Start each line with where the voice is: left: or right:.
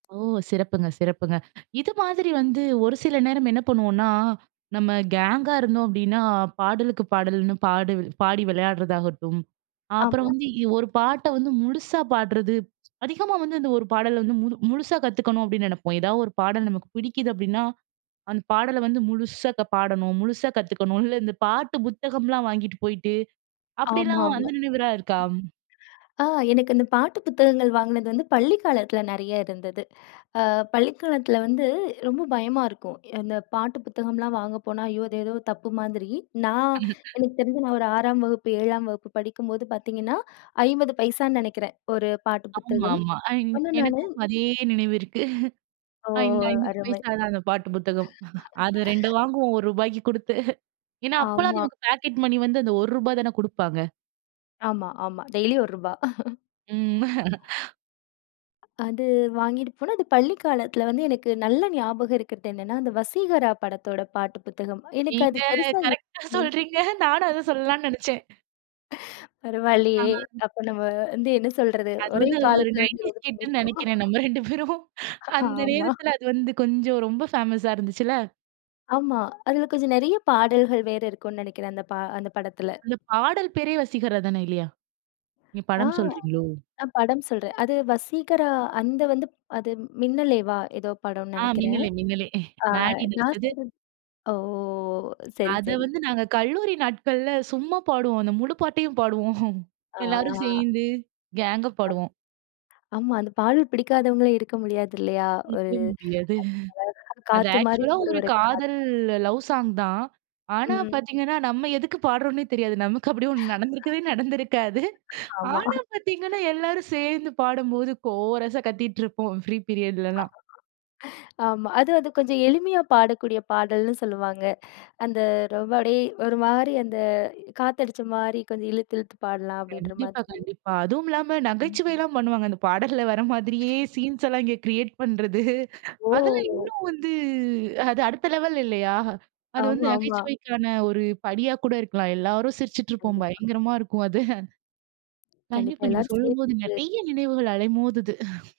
right: ஓ. சிறப்புங்க. சிறப்புங்க. இது மாதிரி வந்து, ஒரு சில நேரம் என்ன பண்ணுவோம்னா, நம்ம கேங்கா இருந்தோம், அப்படின்னா. பாடலுக்கு பாடல்ன்னு பாடி பாடி விளையாடுறதாகட்டும். அப்புறம்
left: ஆமா.
right: வந்து, ஒரு பாட்ட வந்து முழுசா பாடுறது. அதிகமா வந்து இந்த ஒரு பாடல வந்து முழு முழுசா கத்துக்கணும், அப்டின்னு நினைப்போம். ஏதாவது ஒரு பாடல் நமக்கு பிடிக்குது. அப்படின்னா, அந்த பாடல வந்து முழுசா க பாடணும். முழுசா கத்துக்கணும். இல்ல, இந்த பாட்டு புத்தகம்லாம் வாங்கிட்டு போயிட்டு, அப்படிலாம்
left: ஆமாமா.
right: வந்து நினைவுலா இருக்கா?
left: ஆ எனக்கு அந்த பாட்டு புத்தகங்கள் வாங்கினது வந்து, பள்ளிக்காலத்தில நிறையா இருந்தது. அ பள்ளிக்காலத்தில வந்து ரொம்ப பயமா இருக்கும். இந்த பாட்டு புத்தகம்லாம் வாங்க போனா, ஐயோ! அது ஏதோ தப்பு மாதிரி. நான், எனக்கு தெரிஞ்சு நான் ஒரு 6ஆம் வகுப்பு, 7ஆம் வகுப்பு படிக்கும்போது பார்த்தீங்கன்னா, 50 பைசான்னு நினைக்கிறேன். ஒரு பாட்டு
right: ஆமாமா.
left: புத்தகம். ஆனா, நானு
right: எனக்கும் அதே நினைவு இருக்கு.
left: ஓ!
right: ஐம்பது ஐம்பது
left: அருமை.
right: பைசா தான், அந்த பாட்டு புத்தகம். அது ரெண்டு வாங்குவோம் ₹1க்கு குடுத்து. ஏன்னா, அப்போலாம்
left: ஆமா.
right: அதுவந்து பாக்கெட் மணி வந்து, அந்த ₹1 தானே குடுப்பாங்க.
left: ஆமா, ஆமா. டெய்லியும் ₹1 ரூபா.
right: ம்.
left: அது வாங்கிட்டு போனா, அது பள்ளி காலத்தில வந்து, எனக்கு நல்ல ஞாபகம் இருக்கிறதென்னென்னா, அந்த வசீகரா படத்தோட பாட்டு புத்தகம். எனக்கு அது
right: நீங்க
left: பெருசா
right: கரெக்டா சொல்றீங்க. நானும் அத
left: [unintelligible]
right: சொல்லலாம்னு நினைச்சேன்.
left: பரவாயில்லையே.
right: ஆ.
left: அப்ப, நம்ம வந்து என்ன சொல்றது?
right: அது
left: ஒரே
right: வந்து ஒரு
left: காலத்தில வந்து, இத
right: நைன்டீஸ்
left: வந்து
right: கிட்டுனு
left: பண்ணிருக்கோம்.
right: நினைக்கிறேன், நம்ம ரெண்டு பேரும். அந்த
left: ஆமா.
right: நேரத்தில அது வந்து கொஞ்சம், ரொம்ப ஃபேமஸா இருந்துச்சுல்ல.
left: ஆமா. அதில கொஞ்சம் நிறைய பாடல்கள் வேற இருக்கும்ன்னு நினைக்கிறேன். அந்த ப அந்த படத்தில.
right: அந்த பாடல் பேரே வசிகராதானே, இல்லையா? நீங்க
left: ஆ.
right: படம் சொல்றீங்களோ?
left: ஆ படம் சொல்றேன். அது வசீகரா. அந்த வந்து, அது மின்னலேவா? ஏதோ படம்ன்னு
right: ஆ,
left: நினைக்கிறேன்.
right: மின்னலே. மின்னலே.
left: ஆ
right: மேடி
left: நான்
right: நடிச்சது.
left: சொல்றது. ஓ! சரி,
right: அத
left: சரி.
right: வந்து, நாங்க கல்லூரி நாட்கள்ல சும்மா பாடுவோம். அந்த முழு பாட்டையும் பாடுவோம். எல்லாரும்
left: ஆ.
right: சேர்ந்து கேங்கா
left: ஆம்
right: பாடுவோம்.
left: ஆமா. அந்த பாடல் பிடிக்காதவங்களே இருக்க முடியாது, இல்லையா? ஒரு
right: கேக்கவே முடியாது.
left: அது அதாவது
right: அது
left: "காத்து மாரி
right: ஆக்சுவலா ஒரு
left: ஒருவரை காத்"
right: காதல், லவ் சாங் தான். ஆனா
left: ம்.
right: பார்த்தீங்கன்னா, நம்ம எதுக்கு பாடுறோம்ன்னே தெரியாது. நமக்கு அப்பிடி ஒண்ணு நடந்திருக்கவே நடந்திருக்காது.
left: ஆமா.
right: ஆனா பார்த்தீங்கன்னா, எல்லாரும் சேர்ந்து பாடும்போது, கோரஸா கத்திட்டு இருப்போம், ஃப்ரீ பீரியட்லலாம்.
left: ஆமா. அது அது கொஞ்சம் எளிமையா பாடக்கூடிய பாடல்ன்னு சொல்லுவாங்க. அந்த ரொம்ப அப்படியே ஒரு மாரி அந்த காத்தடிச்ச மாரி கொஞ்சம் இழுத்து, இழுத்து பாடலாம். அப்படின்ற
right: கண்டிப்பா.
left: மாதிரி.
right: கண்டிப்பா. அதுவும் இல்லாம
left: ம்.
right: நகைச்சுவைலாம் பண்ணுவாங்க. அந்த பாடல்ல வர மாதிரியே, சீன்ஸ் எல்லாம் இங்கே கிரியேட் பண்றது. அதெல்லாம்
left: ஓ!
right: இன்னும் வந்து, அது அடுத்த லெவல் இல்லையா? அது வந்து
left: ஆமா, ஆமா.
right: நகைச்சுவைக்கான ஒரு படியா கூட இருக்கலாம். எல்லாரும் சிரிச்சிட்டு இருப்போம்.
left: கண்டிப்பா.
right: பயங்கரமா இருக்கும் அது.
left: கண்டிப்பா,
right: கண்டிப்பா. நீங்க
left: எல்லாரும்
right: சொல்லும்போது
left: சேர்ந்து.
right: நிறைய நினைவுகள் அலைமோதுது.